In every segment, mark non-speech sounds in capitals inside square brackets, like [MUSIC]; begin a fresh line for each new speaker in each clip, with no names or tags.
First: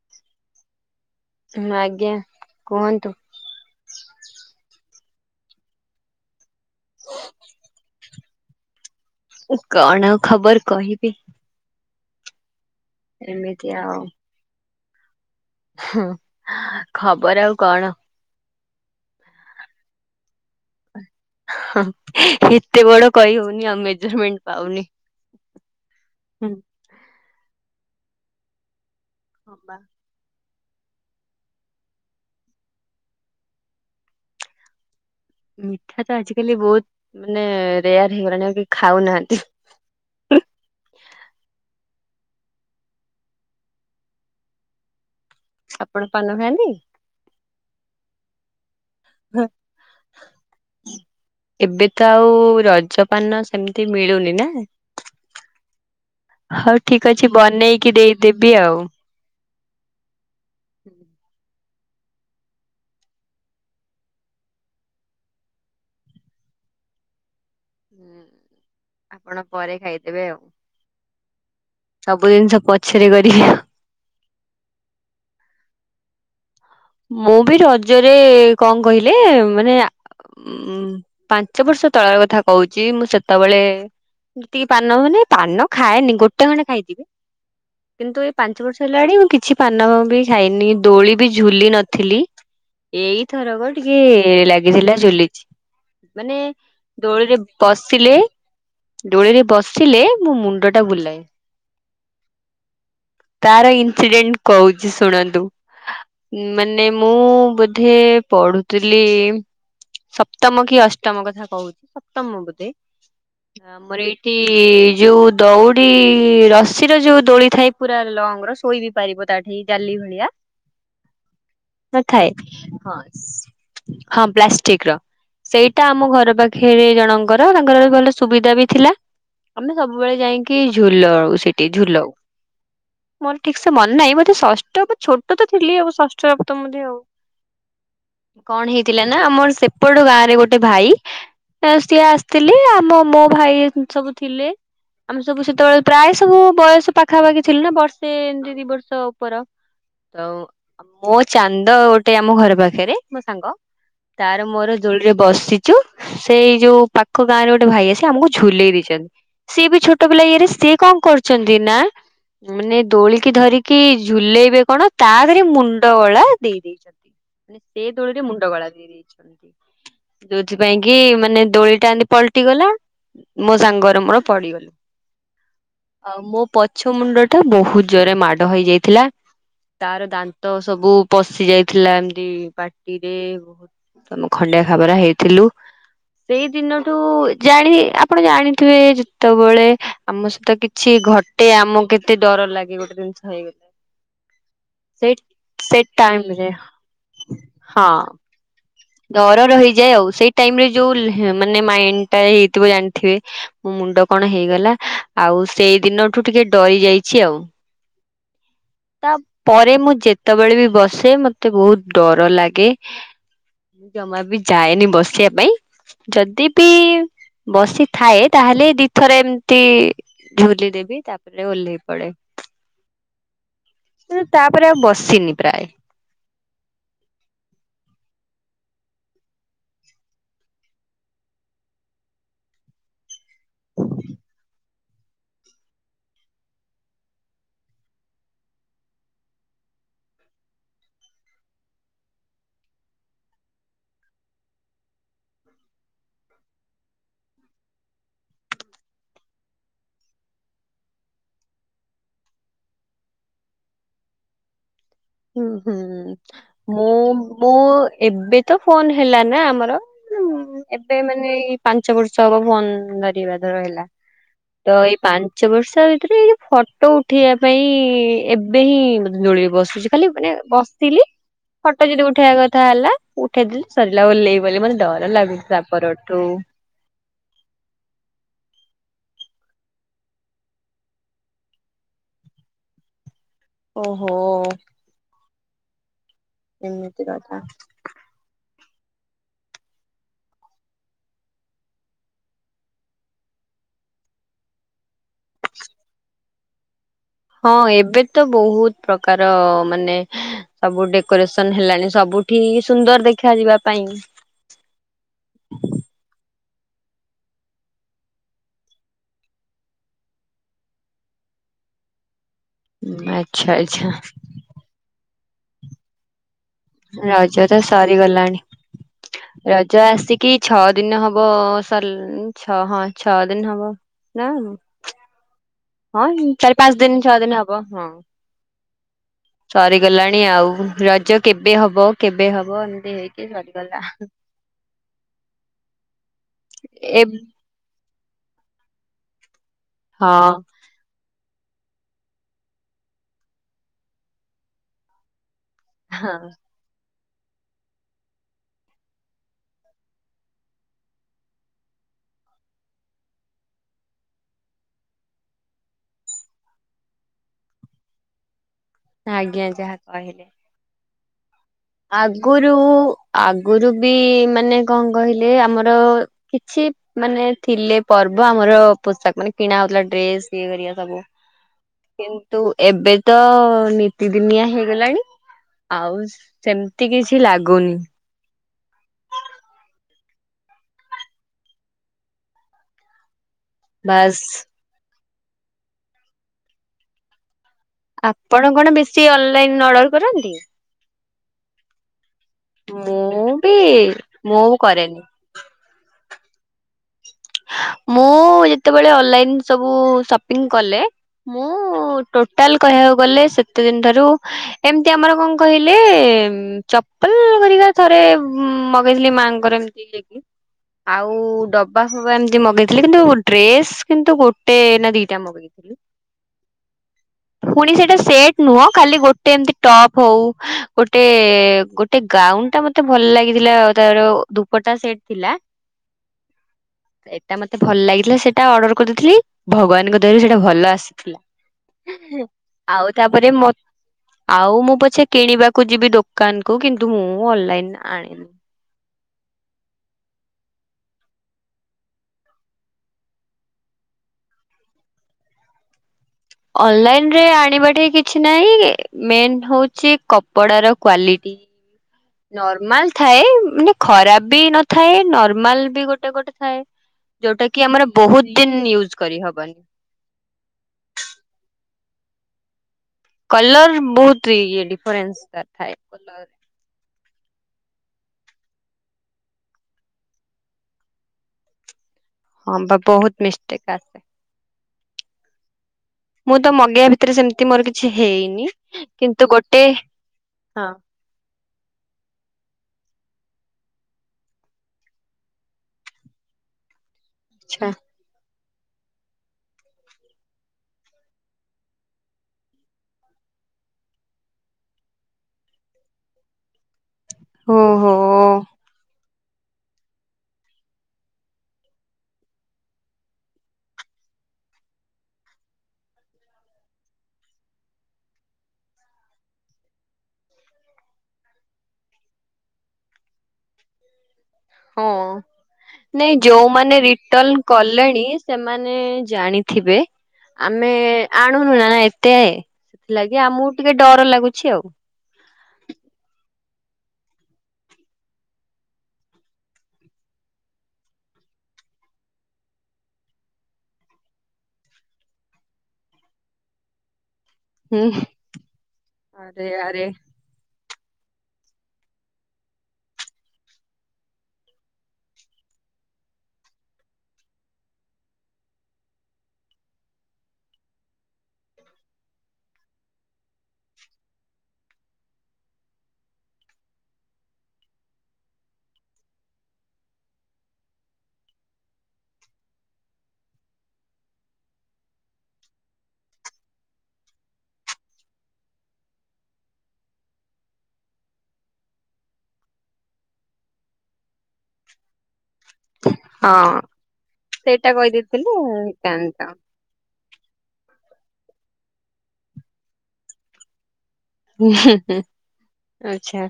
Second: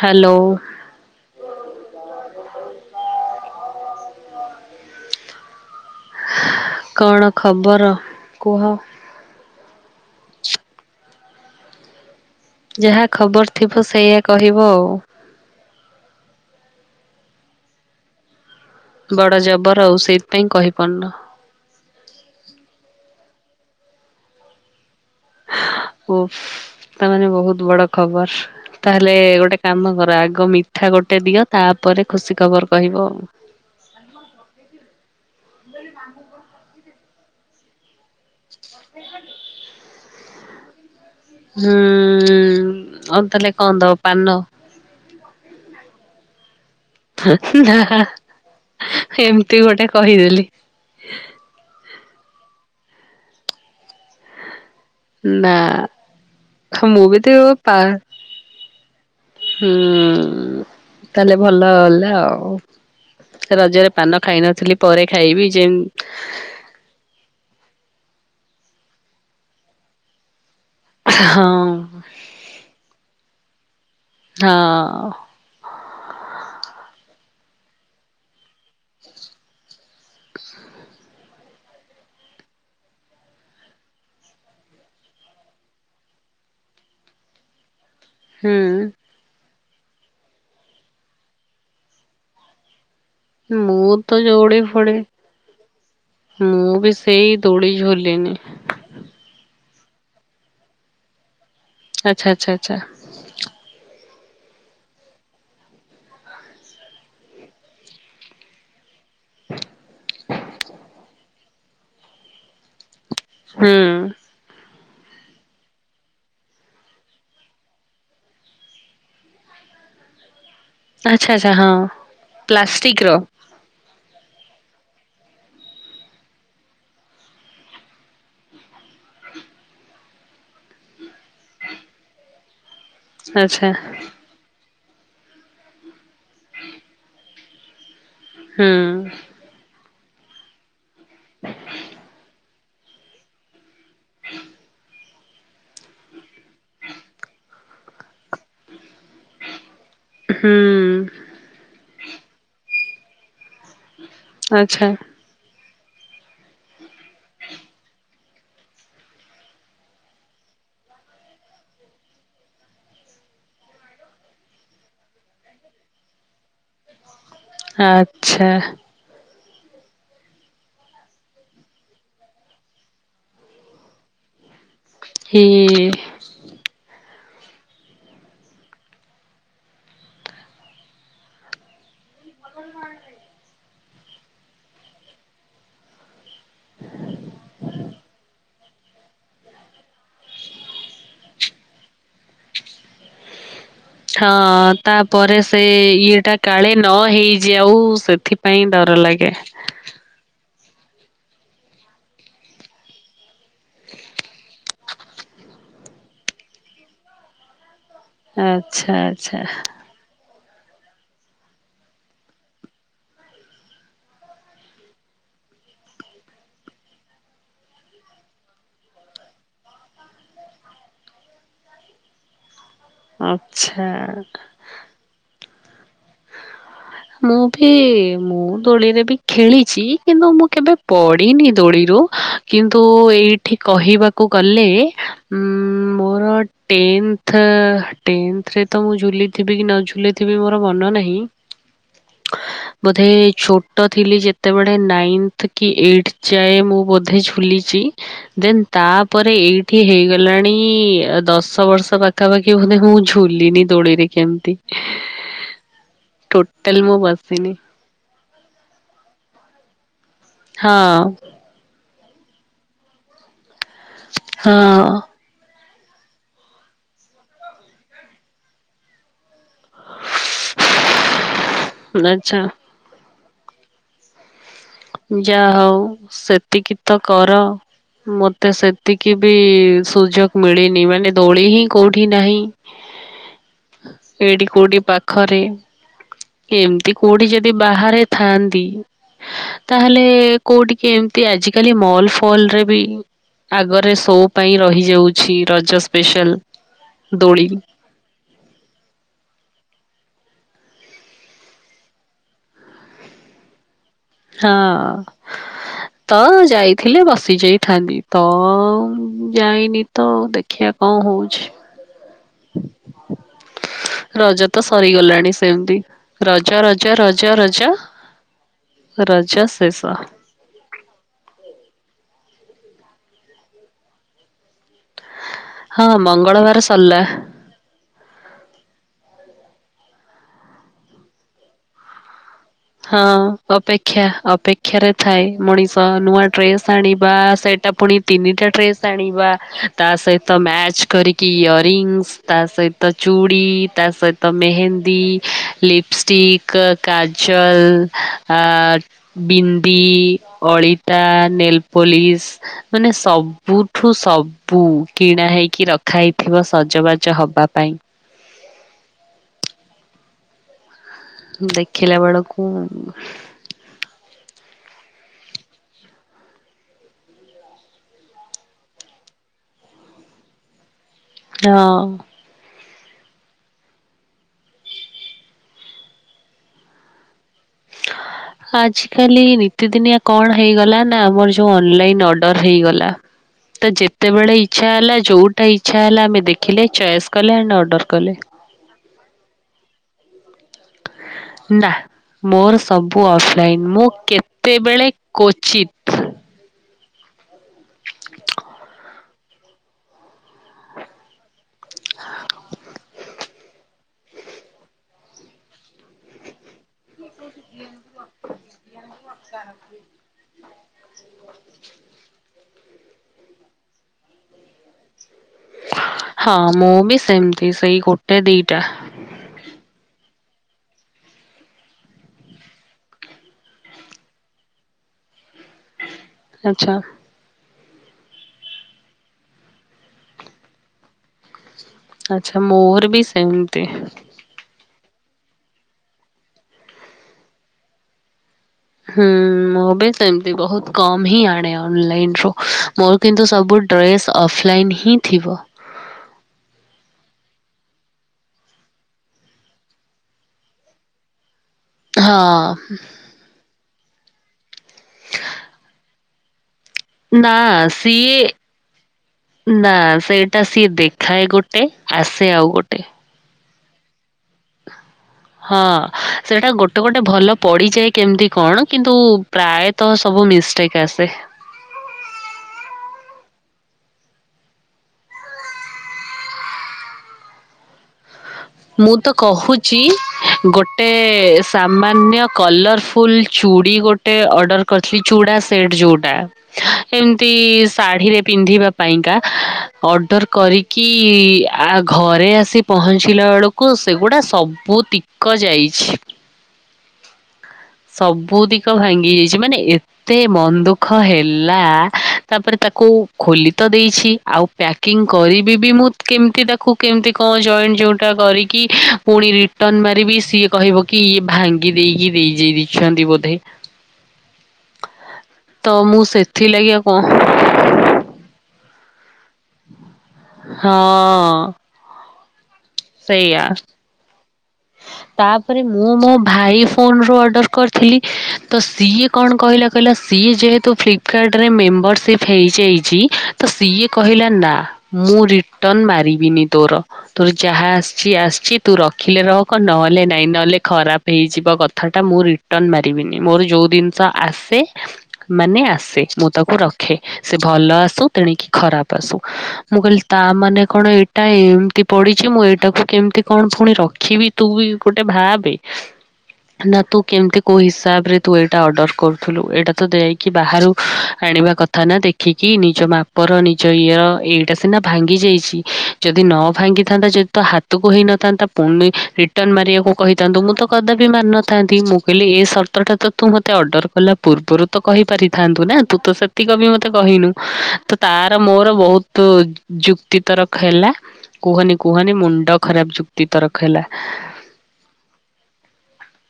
Hello.
ହୁଁ ଆଜ୍ଞା କୁହନ୍ତୁ।
କଣ ଖବର କୁହ?
କଣ ଆଉ ଖବର କହିବି?
ଯାହା ଖବର
ଏମିତି
ଥିବ
ଆଉ
ସେଇଆ କହିବ ଆଉ।
ହୁଁ ଖବର ଆଉ କଣ?
ବଡ ଜବର ଆଉ, ସେଇଥିପାଇଁ କହିପାରୁନ।
ଏତେ ବଡ କଇ ହଉନି ଆଉ ମେଜରମେଣ୍ଟ ପାଉନି।
ଓ
ହୁଁ
ଫ୍ ତା ମାନେ ବହୁତ୍ ବଡ ଖବର। ତାହେଲେ ଗୋଟେ କାମ କର ଆଗ ମିଠା ଗୋଟେ ଦିଅ ତାପରେ ଖୁସି ଖବର କହିବ ଆଉ।
ମିଠା ତ ଆଜିକାଲି ବହୁତ ମାନେ ରେୟାର ହେଇଗଲାଣି ଆଉ କେଇ ଖାଉନାହାନ୍ତି।
ହୁଁ ଆଉ ତାଲେ କଣ ଦବ ପାନ?
ଆପଣ ପାନ ଖାଆନ୍ତି?
ନା ଏମିତି ଗୋଟେ କହିଦେଲି।
ଏବେ ତ ଆଉ ରଜପାନ ସେମିତି ମିଳୁନି ନା!
ନା
ହଉ
ମୁଁ
ଠିକ୍
ବି ତ
ଅଛି
ପା
ବନେଇକି ଦେଇଦେବି ଆଉ।
ହୁଁ ତାହେଲେ ଭ ଭଲ ହେଲା ଆଉ, ରଜରେ ପାନ ଖାଇନଥିଲି ପରେ ଖାଇବି ଯେମ୍
ହୁଁ ଆପଣ ପରେ ଖାଇଦେବେ ଆଉ।
ହଁ।
ସବୁ ଜିନିଷ ପଛେରେ କରି ହ
ହଁ।
ମୁଁ ବି ରଜରେ କଣ କହିଲେ ମାନେ ଆ ଉଁ ପାଞ୍ଚ ବର୍ଷ ତଳର କଥା କହୁଚି ମୁଁ ସେତେବେଳେ ଯେତିକି ପାନ ହୁଏନି, ପାନ ଖାଏନି ଗୋଟେ ଖଣ୍ଡେ ଖାଇଥିବି କିନ୍ତୁ ଏଇ ପାଞ୍ଚ ବର୍ଷ
ହୁଁ
ହେଲାଣି ମୁଁ କିଛି ପାନ ବି ଖାଇନି ଦୋଳି ବି ଝୁ ଝୁଲି ନଥିଲି ଏଇଥରକ
ମୁଁ
ଟିକେ
ତ ଦୌଡି ଫୋଡେ
ଲାଗିଥିଲା ଝୁଲିଚି। ମାନେ
ମୁଁ ବି ସେଇ
ଦୋଳିରେ
ଦୋଳି
ବସିଲେ
ଝୁଲିନି
ଦୋଳିରେ ବସିଲେ ମୋ ମୁଣ୍ଡଟା ବୁଲାଏ।
ଆଚ୍ଛା ଆଚ୍ଛା ଆଚ୍ଛା।
ତାର ଇନସିଡେଣ୍ଟ କହୁଚି ଶୁଣନ୍ତୁ। ମାନେ ମୁଁ ବୋଧେ ପଢୁ ଥିଲି ସପ୍ତମ କି ଅଷ୍ଟମ କଥା କହୁଚି ସପ୍ତମ ବୋଧେ
ହୁଁ
ଆମର ଏଇ ଠି ଯୋଉ ଦଉଡି ରଶିର ଯୋଉ ଦୋଳି ଥାଏ ପୁରା ଲଙ୍ଗର ଶୋଇ ବି ପାରିବ ତାଠି ଜାଲି ଭଳିଆ
ଆଚ୍ଛା ଆଚ୍ଛା ହଁ।
ନଥାଏ ହଁ
ପ୍ଲାଷ୍ଟିକ ର
ହଁ ପ୍ଲାଷ୍ଟିକ ର ସେଇଟା ଆମ ଘର ପାଖରେ ଜଣଙ୍କର ତାଙ୍କର ଭଲ ସୁବିଧା ବି ଥିଲା ଆମେ ସବୁବେଳେ ଯାଇଁକି ଝୁଲଉ ସେଠି ଝୁଲଉ ମୋର ଠିକ ସେ
ଆଚ୍ଛା
ମନେ ନାହିଁ ବୋଧେ ଷଷ୍ଠ ବା ଛୋଟ ତ ଥିଲି ଅବଶ୍ [UNINTELLIGIBLE] କଣ
ହୁଁ
ହେଇଥିଲା ନା ଆମର ସେ ପଟ ଗାଁରେ ଗୋଟେ ଭାଇ ସିଏ ଆସିଥିଲେ ଆମ ମୋ ଭାଇ ସବୁ ଥିଲେ। ଆମେ ସବୁ ସେତେବେଳେ ପ୍ରାୟ ସବୁ ବୟସ ପାଖାପାଖି ଥିଲୁ ନା ବର୍ଷେ ଏମତି ଦି ବର୍ଷ ଉପର ତ ମୋ
ହୁଁ
ଚାନ୍ଦ ଗୋଟେ ଆମ ଘର ପାଖରେ ମୋ ସାଙ୍ଗ ତାର ମୋର
ଆଚ୍ଛା
ଦୋଳିରେ ବସି ଯ ସେଇ ଯୋଉ ପାଖ ଗାଁ ରେ ଗୋଟେ ଭାଇ ଆସି ଆମକୁ ଝୁଲେଇ ଦେଇଛନ୍ତି। ସିଏ ବି ଛୋଟ ପିଲ ଇଏରେ ସିଏ କଣ କରୁଛନ୍ତି ନା ମାନେ ଦୋଳିକି ଧରିକି ଝୁଲେଇବେ କଣ ତା ରେ ମୁଣ୍ଡ ଗଳା ଦେଇ ଦେଇେଇଛନ୍ତି ମାନେ ସେ ଦୋଳରେ
ଆଚ୍ଛା
ମୁଣ୍ଡ ଗଳା ଦେଇ ଦେଇେଇଛନ୍ତି। ଯୋଉଥିପାଇଁ କି ମାନେ ଦୋଳି ଟା ଏମତି ପଲଟି ଗଲା ମୋ ସାଙ୍ଗର ମୋର ପଡିଗଲୁ।
ହ
ଆଉ ମୋ ପଛ ମୁଣ୍ଡ ଟା ବହୁତ ଜୋରେ ମାଡ ହେଇଯାଇଥିଲା ତାର ଦାନ୍ତ ସବୁ ପଶି ଯାଇଥିଲା ଏମିତି ପାଟିରେ ବହୁତ ତ ଖଣ୍ଡିଆ ଖାବରା ହେଇଥିଲୁ। ସେଇ ଦିନଠୁ ଜାଣି ଆପଣ ଜାଣିଥିବେ ଯେତେବେଳେ ଆମ ସହିତ କିଛି ଘଟେ ଆମକୁ କେତେ ଡର ଲାଗେ ଗୋଟେ ଜିନିଷ ହେଇଗଲା।
ହଁ ତାପରେ ସେ ଇଏ ଟା କାଳେ ନ ହେଇଯ ଆଉ
ହଁ
ସେଥି ପାଇଁ ଡର ଲାଗେ।
[UNINTELLIGIBLE] ଇ ରେ ଯୋଉ ମାନେ ମାଇଣ୍ଡ ଟା ହେଇଥିବ ଜାଣିଥିବେ ମୋ ମୁଣ୍ଡ କଣ ହେଇଗଲା ଆଉ ସେଇ ଦିନଠୁ ଟିକେ ଡରି ଯାଇଛି ଆଉ
ଆଚ୍ଛା
ତା
ଆଚ୍ଛା
ପରେ ମୁଁ ଯେତେବେଳେ ବି ବସେ ମତେ ବହୁତ ଡର ଲାଗେ ମୁ ଜମା ବି ଯାଏନି ବସିବା ପାଇଁ ଯଦି ବି ବସିଥାଏ ତାହେଲେ ଦି ଥର ଏମିତି ଝୁଲି ଦେବି ତା ରେ ଓହ୍ଲେଇ ପଡେ।
ଆଚ୍ଛା
ଉପରେ ଆଉ ବସିନି ପ୍ରାୟ।
ମୁଁ ବି ମୁଁ ଦୋଳିରେ ବି ଖେଳିଛି କିନ୍ତୁ ମୁଁ କେବେ ପଡ଼ିନି ଦୋଳିରୁ କିନ୍ତୁ ଏଇଠି କହିବାକୁ ଗଲେ ଉ ମୋର ଟେନ୍ଥ ଟେନ୍ଥରେ ତ ମୁଁ ଝୁଲିଥିବି କି ନ ଝୁଲିଥିବି ମୋର ମନ ନାହିଁ। ବୋଧେ ଛୋଟ ଥିଲି ଯେତେବେଳେ ନାଇନ୍ଥ କି ଏଇଟ ଯାଏ ମୁଁ ବୋଧେ ଝୁଲିଛି ଦେନ୍ ତାପରେ ଏଇଠି ହେଇଗଲାଣି ଦଶ ବର୍ଷ ପାଖ ତା ବାକି ମାନେ ମୁଁ ଝୁଲିନି ଦୌଡେଇରେ କେମିତି
ହୁଁ ହୁଁ
ଟୋଟାଲ
ମୁଁ
ବସିନି
ମୁଁ ଏବେ ତ ଫୋନ ହେଲା ନା ଆମର
ହଁ
ଏବେ ମାନେ ଏଇ ପାଞ୍ଚ ବର୍ଷ ହବ ଭୁନ୍ଦ ଧରିବା ରହିଲା ତ
ହଁ।
ଏଇ ପାଞ୍ଚ ପାଞ୍ଚ ବର୍ଷା ଭିତରେ ଏ ଫଟୋ ଉଠେଇବା ପାଇଁ ଏବେ ହିଁ ମେ ଦୋଳିରେ ବସୁଛି ଖାଲି ମାନେ ବସିଲି ଫଟୋ ଯଦି
ଆଚ୍ଛା
ଉଠେଇବା କଥା ହେଲା ଉଠେଇଦଲି ସରିଲା ଓହ୍ଲେଇ ମାନେ
ଯାହା ହଉ ସେତିକି ତ କର ମତେ ସେତିକି ବି ସୁଯୋଗ ମିଳିନି ମାନେ ଦୋଳି ହିଁ କୋଉଠି ନାହିଁ ହ
ଓହୋ
ଏଇଠି କୋଉଠି ପାଖରେ ଏମିତି କୋଉଠି ଯଦି ବାହାରେ ଥାନ୍ତି। ତାହେଲେ କୋଉଠିକେ ଏମତି ଆଜିକାଲି ମଲ ଫଲ ରେ ବି ଆଗରେ ସୋ ପାଇଁ ରହିଯାଉଛି ରଜ ସ୍ପେଶାଲ। ଦୋଳି
ହଁ ଏବେ ତ ବହୁତ ପ୍ରକାର ମାନେ ସବୁ ଡେକୋରେସନ ହେଲାଣି ସବୁଠି ସୁନ୍ଦର ଦେଖା ଯିବା ପାଇଁ।
ହଁ। ତ ଯାଇଥିଲେ ବସିଯାଇଥାନ୍ତି ତ ଯାଇନି ତ ଦେ ଦେଖିଆ କଣ ହଉଛି।
ଆଚ୍ଛା ଆଚ୍ଛା।
ରଜ ତ ସରିଗଲାଣି ସେମତି। ରଜ ରଜ ରଜ
ତ
ରଜ
ସରିଗଲାଣି।
ରଜ ଶେଷ।
କି ଛଅ ଦିନ ହବ ସରଲ ଛଅ ହଁ ଛଅ ଦିନ ହବ ନା। ହଁ ଉଁ ଚାରି
ମଙ୍ଗଳବାର
ପାଞ୍ଚ ଦିନ
ସରିଲା।
ଛଅ ଦିନ ହବ ହଁ। ସରିଗଲାଣି ଆଉ ରଜ କେବେ ହବ? କେବେ ହବ ନ୍।
ହଁ ଅପେକ୍ଷା ଅପେକ୍ଷାରେ ଥାଏ ମଣିଷ ନୂଆ ଡ୍ରେସ୍
ଏ
ଆଣିବା ସେଇଟା ପୁଣି ତିନିଟା ଡ୍ରେସ୍ ଆଣିବା ତା
ହଁ
ସହିତ ମ୍ୟାଚ କରି କି ଇୟ ରଙ୍ଗସ୍ ତା ସହିତ ଚୁଡ଼ି ତା ସହିତ ମେହେନ୍ଦୀ ଲିପ
ହଁ
ଷ୍ଟିକ୍ କାଜଲ ଆ ବିନ୍ଦି ଅଳିତା ନେଲପୋଲିସ। ମାନେ ସବୁଠୁ ସବୁ କିଣା ହେଇକି ରଖା ହେଇଥିବ ସଜବାଜ ହବା ପାଇଁ।
ଆଜ୍ଞା ଯାହା କହିଲେ।
ଦେଖ
ଆଗରୁ ଆଗରୁ ବି ମାନେ କଣ କହିଲେ ଆମର କିଛି ମାନେ ଥିଲେ ପର୍ବ ଆମର ପୋଷାକ ମାନେ କିଣା ହଉଥିଲା ଡ୍ରେସ ଇଏ ହରିକ ସବୁ।
ହଁ
କିନ୍ତୁ ଏବେ ତ ନିତିଦିନିଆ ହେଇଗଲାଣି ଆଉ ସେମିତି କିଛି ଲାଗୁନି।
ହଁଲୋ। ଆଜିକାଲି ନିତିଦିନିଆ କଣ ହେଇଗଲା ନା ଆମର ଯୋଉ ଅନଲାଇନ୍ ଅର୍ଡ଼ର ହେଇଗଲା। ତ
ବାସ୍
ଯେତେବେଳେ ଇଚ୍ଛା ହେଲା ଯୋଉଟା ଇଚଛା ହେଲା ଆମେ ଦେଖିଲେ ଚଏସ୍ କଲେ ଆଣ୍ଡ ଅର୍ଡର କଲେ।
ଆପଣ କଣ ବେଶୀ ଅନଲାଇନ୍ ଅର୍ଡ଼ର କରନ୍ତି?
ନା ମୋର ସବୁ
ମୁଁ ବି
ଅଫଲାଇନ ମୁଁ
ମୁଁ
କେତେବେଳେ
କରେନି
କୋଚିତ୍।
ମୁଁ ଯେତେବେଳେ ଅନଲାଇନ ସବୁ ସପିଂ କଲେ ମୁଁ ଟୋଟାଲ କହିବାକୁ ଗଲେ ସେତେ ଦିନ ଠାରୁ ଏମିତି ଆମର କଣ କହିଲେ ଚପଲ ହରିକା ଥରେ ଉଁ ମଗେଇଥିଲି ମାଆ ଙ୍କର ଏମିତି ହେକି ଆଉ ଡବା ହଁ ଏମିତି ମଗେଇଥିଲେ କିନ୍ତୁ ଡ୍ରେସ୍ କିନ୍ତୁ ଗୋଟେ ନା ଦିଟା ମଗେଇଥିଲି।
ହଁ ମୁଁ ବି ସେମିତି
ପୁଣି
ସେଇ
ସେଇଟା
ଗୋଟେ
ସେଟ୍
ଦିଟା।
ନୁହଁ ଖାଲି ଗୋଟେ ଏମତି ଟପ୍ ହଉ ଗୋଟେ ଗୋଟେ ଗାଉନ ଟା ମତେ ଭଲ ଲାଗିଥିଲା ତାର ଦୁପଟା ସେଟ୍ ଥିଲା।
ଆଚ୍ଛା।
ସେଇଟା ମତେ ଭଲ ଲାଗିଥିଲା ସେଇଟା ଅର୍ଡର କରିଦେଇଥିଲି ଭଗବାନଙ୍କ ଦୟାରୁ ସେଇଟା ଭଲ ଆସିଥିଲା।
ଆଚ୍ଛା
ଆଉ
ମୋର ବି
ତାପରେ ମ
ସେମିତି।
ଆଉ ମୁଁ ପଛେ କିଣିବାକୁ ଯିବି ଦୋକାନ କୁ କିନ୍ତୁ ମୁଁ ଅନଲାଇନ ଆଣିନି।
ହୁଁ ମୁଁ ବି ସେମତି ବହୁତ କମ୍ ହିଁ ଆଣେ ଅନଲାଇନ ରୁ ମୋ କିନ୍ତୁ ସବୁ ଡ୍ରେସ୍ ଅଫଲାଇନ୍ ହିଁ ଥିବ।
ଅନଲାଇନ ରେ ଆଣିବାଦଠେଇ କିଛି ନାହିଁ ମେନ୍ ହଉଛି କପଡାର କ୍ଵାଲିଟି।
ହଁ
ନର୍ମାଲ ଥାଏ ମାନେ ଖରାପ ବି ନଥାଏ ନର୍ମାଲ ବି ଗୋଟେ ଗୋଟେ ଥାଏ।
ନା
ଯୋଉଟା କି ଆମର ବହୁତ ଦିନ ୟୁଜ କରି ହବନି।
ହଁ ସେଇ ତା ସିଏ ଦେଖାଏ ଗୋଟେ ଆସେ ଆଉ ଗୋଟେ।
କଲର ବହୁତ ଇଏ ଡିଫରେନ୍ସ ଥାଏ।
ତ ଗୋଟେ ଭଲ ପଡିଯାଏ କେମତି କଣ କିନ୍ତୁ ପ୍ରାୟତଃ ସବୁ ମିଷ୍ଟେକ୍ ଆସେ।
ହଁ ବା ବହୁତ ମିଷ୍ଟେକ୍ ଆସେ। ମୁଁ ତ ମଗେଇବା ଭିତରେ ସେମିତି ମୋର କିଛି ହେଇନି।
ମୁଁ ତ
କିନ୍ତୁ ଗୋଟେ
କହୁଛି
ହଁ
ଗୋଟେ ଟେ, ସାମାନ୍ୟ କଲରଫୁଲ୍ ଚୁଡ଼ି ଗୋଟେ ଅର୍ଡର କରିଥିଲି ଚୁଡ଼ା ସେଟ୍ ଯୋଉଟା ଏମିତି
ଆଛା
ଶାଢୀରେ ପିନ୍ଧିବା ପାଇଁକା। ଅର୍ଡର କରିକି ଆ ଘରେ ଆସି ପହଞ୍ଚି ଥିଲା ବେଳକୁ ସେଗୁଡ଼ା ସବୁ ତିକ ଯାଇଛି।
ହୋ ହୋ।
ସବୁଧିକ ଭାଙ୍ଗି ଯାଇଛି। ମାନେ ଏ ଏତେ ମନ୍ ଦୁଃଖ ହେଲା, ତାପରେ ତାକୁ ଖୋଲି ତ ଦେଇଛି ଆଉ ପ୍ୟାକ୍ କିଂ କରିବି ବି ମୁଁ କେମିତି ତାକୁ କେମିତି କଣ ଜଏଣ୍ଟ ଯୋଉଟା କରିକି ପୁଣି ରି ଟନ୍ ମାରିବିି ସିଏ କହିବ କି ଇଏ ଭାଙ୍ଗି ଦେଇକି, ଦେଇ- ଦେଇଛନ୍ତି ବୋଧେ
ହଁ
ତ ମୁଁ
ନାଇଁ
ସେଥିଲାଗି
ଯୋଉମାନେ
ଆଉ କଣ
ରିଟର୍ଣ କଲେଣି ସେମାନେ ଜାଣି ଥିବେ। ଆମେ
ହଁ
ଆଣୁନୁ ନା ନା ଏତେ ଥିଲାକି
ସେଇଆ
ଆମୁକୁ ଟିକେ ଡର ଲାଗୁଛି ଆଉ।
ତାପରେ ମୁଁ ମୋ ଭାଇ ଫୋନ୍ ରୁ ଅର୍ଡ଼ର କରିଥିଲି, ତ ସିଏ କଣ କହିଲା କହିଲା, ସିଏ ଯେହେତୁ ଫ୍ଲିପ୍ କାର୍ଡରେ ମେମ୍ବରସିପ୍ ହେଇଯାଇଛି। ତ ସିଏ କହିଲା ନା ମୁଁ ରିଟର୍ଣ ମାରିବିନି ତୋର। ତୋ ଯାହା
ହୁଁ।
ଆସିଛି ଆସିଛି ତୁ ରଖିଲେ
ଆରେ
ରଖ,
ଆରେ
ନହେଲେ ନାଇଁ। ନହେଲେ ଖରାପ୍ ହେଇଯିବ କଥା ଟା ମୁଁ ରିଟର୍ଣ ମାରିବିନି। ମୋର ଯୋଉ ଜିନ୍ସ ଆସେ ମାନେ ଆସେ, ମୁଁ ତାକୁ ରଖେ। ସେ ଭଲ ଆସୁ ତେଣିକି ଖରାପ ଆସୁ। ମୁଁ କହିଲି ତା ମାନେ କଣ ଏଇଟା ଏମିତି ପଡି ଛି ମୁଁ ଏଇଟାକୁ କେମିତି କଣ ଫୁଣି ରଖିବି ତୁ ବି ଗୋଟେ ଭାବେ ନା ତୁ କେମିତି କୋଉ ହିସାବରେ ତୁ ଏଇଟା ଅର୍ଡ଼ର କରୁଥିଲୁ ଏଇଟା ତ ଦେଇକି ବାହାରୁ ଆଣିବା କଥା ଫାନା ଦେଖିକି ନିଜ ମାପର ନିଜ ଇଏର ଏଇଟା ସିନା ଭାଙ୍ଗି ଯାଇଛି, ଯଦି ନ ଭାଙ୍ଗି ଥାନ୍ତା ଯେଦେ ତ ହାତକୁ ହେଇନଥାନ୍ତା ପୁଣି ରିଟର୍ଣ ମାରିବାକୁ କହିଥାନ୍ତୁ। ମୁଁ ତ କଦାପି ମାରିନଥାନ୍ତି। କହିଲି ଏଇ ସର୍ତ୍ତଟା ତୁ ମୋତେ ଅର୍ଡର କଲା ପୂର୍ବରୁ ତ କହିପାରିଥାନ୍ତୁ ନା, ତୁ ତ
ହଁ
ସେତିକ ବି ମତେ କହିନୁ।
ସେଇଟା
ତ
କହିଦେଇଥିଲେ
ତାର ମୋର ବୋହୁତୁ
ହେଇଥାନ୍ତା।
ଯୁକ୍ତି ତରକ ହେଲା। କୁହନି କୁହନି ମୁଣ୍ଡ ଖରାପ୍ ଯୁକ୍ତି ତରଖ ହେଲା।
ଆଚ୍ଛା।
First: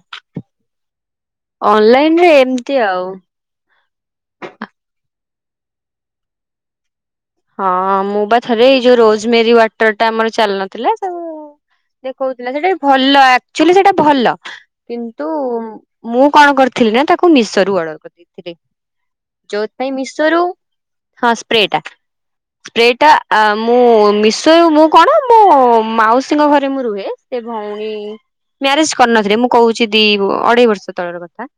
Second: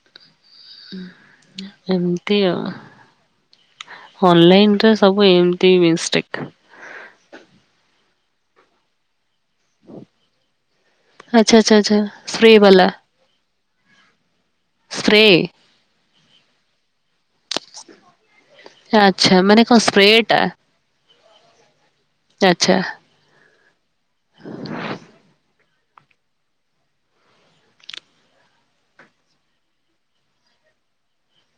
ଅନଲାଇନ ରେ
ଏମ୍ତି ଆଉ।
ଏମିତି
ଅନଲାଇନ୍ ରେ ସବୁ ଏମ୍ ଟିଭ୍ ଇନ୍ଷ୍ଟେକ୍
ହଁ ମୁଁ ବା ଥରେ ଏଇ ଯୋଉ ରୋଜ୍ ମେରି ୱାଟର୍ ଟା ଆମର ଚାଲିନଥିଲା ତାକୁ
ଆଚ୍ଛା ଆଚ୍ଛା ଆଚ୍ଛା
ଦେଖଉଥିଲା
ସ୍ପ୍ରେ
ସେଟା
ବାଲା
ଭଲ ଆକ୍ଚୁଆଲି ସେଇଟା ଭଲ।
ସ୍ପ୍ରେ
କିନ୍ତୁ ମୁଁ କଣ କରିଥିଲି ନା ତାକୁ ମିଶୋ ରୁ ଅର୍ଡର କରିଦେଇଥିଲି।
ଆଚ୍ଛା ମାନେ କଣ
ଯୋଉଥିପାଇଁ
ସ୍ପ୍ରେ
ମିଶୋ ରୁ
ଟା
ହଁ ସ୍ପ୍ରେଟା,
ଆଚ୍ଛା
ସ୍ପ୍ରେଟା ଆ ମୁଁ ମିଶୋ ୟ ମୁଁ କଣ ମୋ ମାଉସୀଙ୍କ ଘରେ ମୁଁ ରୁହେ। ସେ ଭଉଣୀ ମ୍ୟାରେଜ୍ କରିନଥିଲେ। ମୁଁ କହୁଛି ଦି ଅଢେଇ ବର୍ଷ ତଳର କଥା।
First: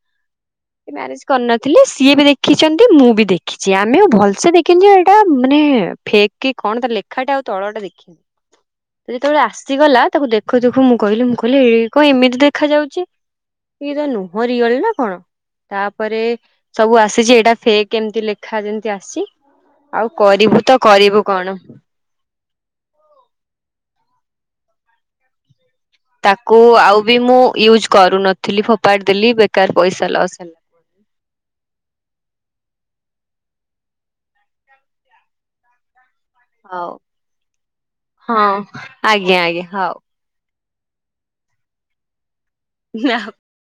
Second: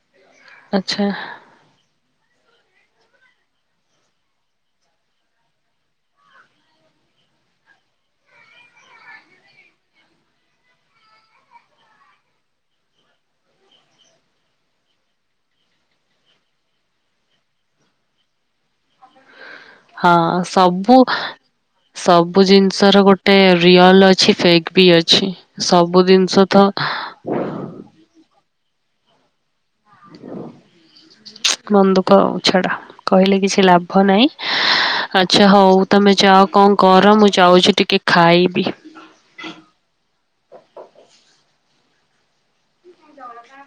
ଆଚ୍ଛା
ମ୍ୟାରେଜ୍ କରିନଥିଲେ। ସିଏ ବି ଦେଖିଛନ୍ତି। ମୁଁ ବି ଦେଖିଛି। ଆମେ ଆଉ ଭଲସେ ଦେଖିଛୁ ଏଇଟା ମାନେ ଫେକ୍ କି କଣ ତାର ଲେଖାଟା ଆଉ ତଳ ଟା ଦେଖିନୁ। ସେ ଯେତେବେଳେ ଆସିଗଲା, ତାକୁ ଦେଖୁ ଦେଖୁ ମୁଁ କହିଲି, ମୁଁ କହିଲି ଏଇ କଣ ଏମିତି ଦେଖାଯ ଯାଉଛି ଇଏ ତ ନୁହଁ ରିଏଲ୍ ନା କଣ। ତାପରେ ସବୁ ଆସିଛି ଏଇଟା ଫେକ୍ ଏମ୍ତି ଲେଖା ଯେମିତି ଆସିଛି। ଆଉ
ହଁ
କରିବୁ ତ
ସବୁ
କରିବୁ କଣ
ସବୁ ଜିନ୍ସ ର ଗୋଟେ ରିଅଲ୍ ଅଛି, ଫେକ୍ ବି ଅଛି। ସବୁ ଜିନିଷ ତ
ତାକୁ ଆଉ ବି ମୁଁ ୟୁଜ୍ କରୁନଥିଲି, ଫୋପାଡି ଦେଲି। ବେକାର୍ ପଇସା ଲସ୍ ହେଲା।
ମନ ଦୁଃଖ, ଛାଡ କହିଲେ କିଛି ଲାଭ ନାହିଁ। ଆଛା ହୋଉ ତମେ ଯାଅ କଣ
ହଉ
କର। ମୁଁ ଯାଉଛି ଟିକେ
ହଁ
ଖାଇବି।
ଆଜ୍ଞା ଆଜ୍ଞା, ହୋଉ। [UNINTELLIGIBLE]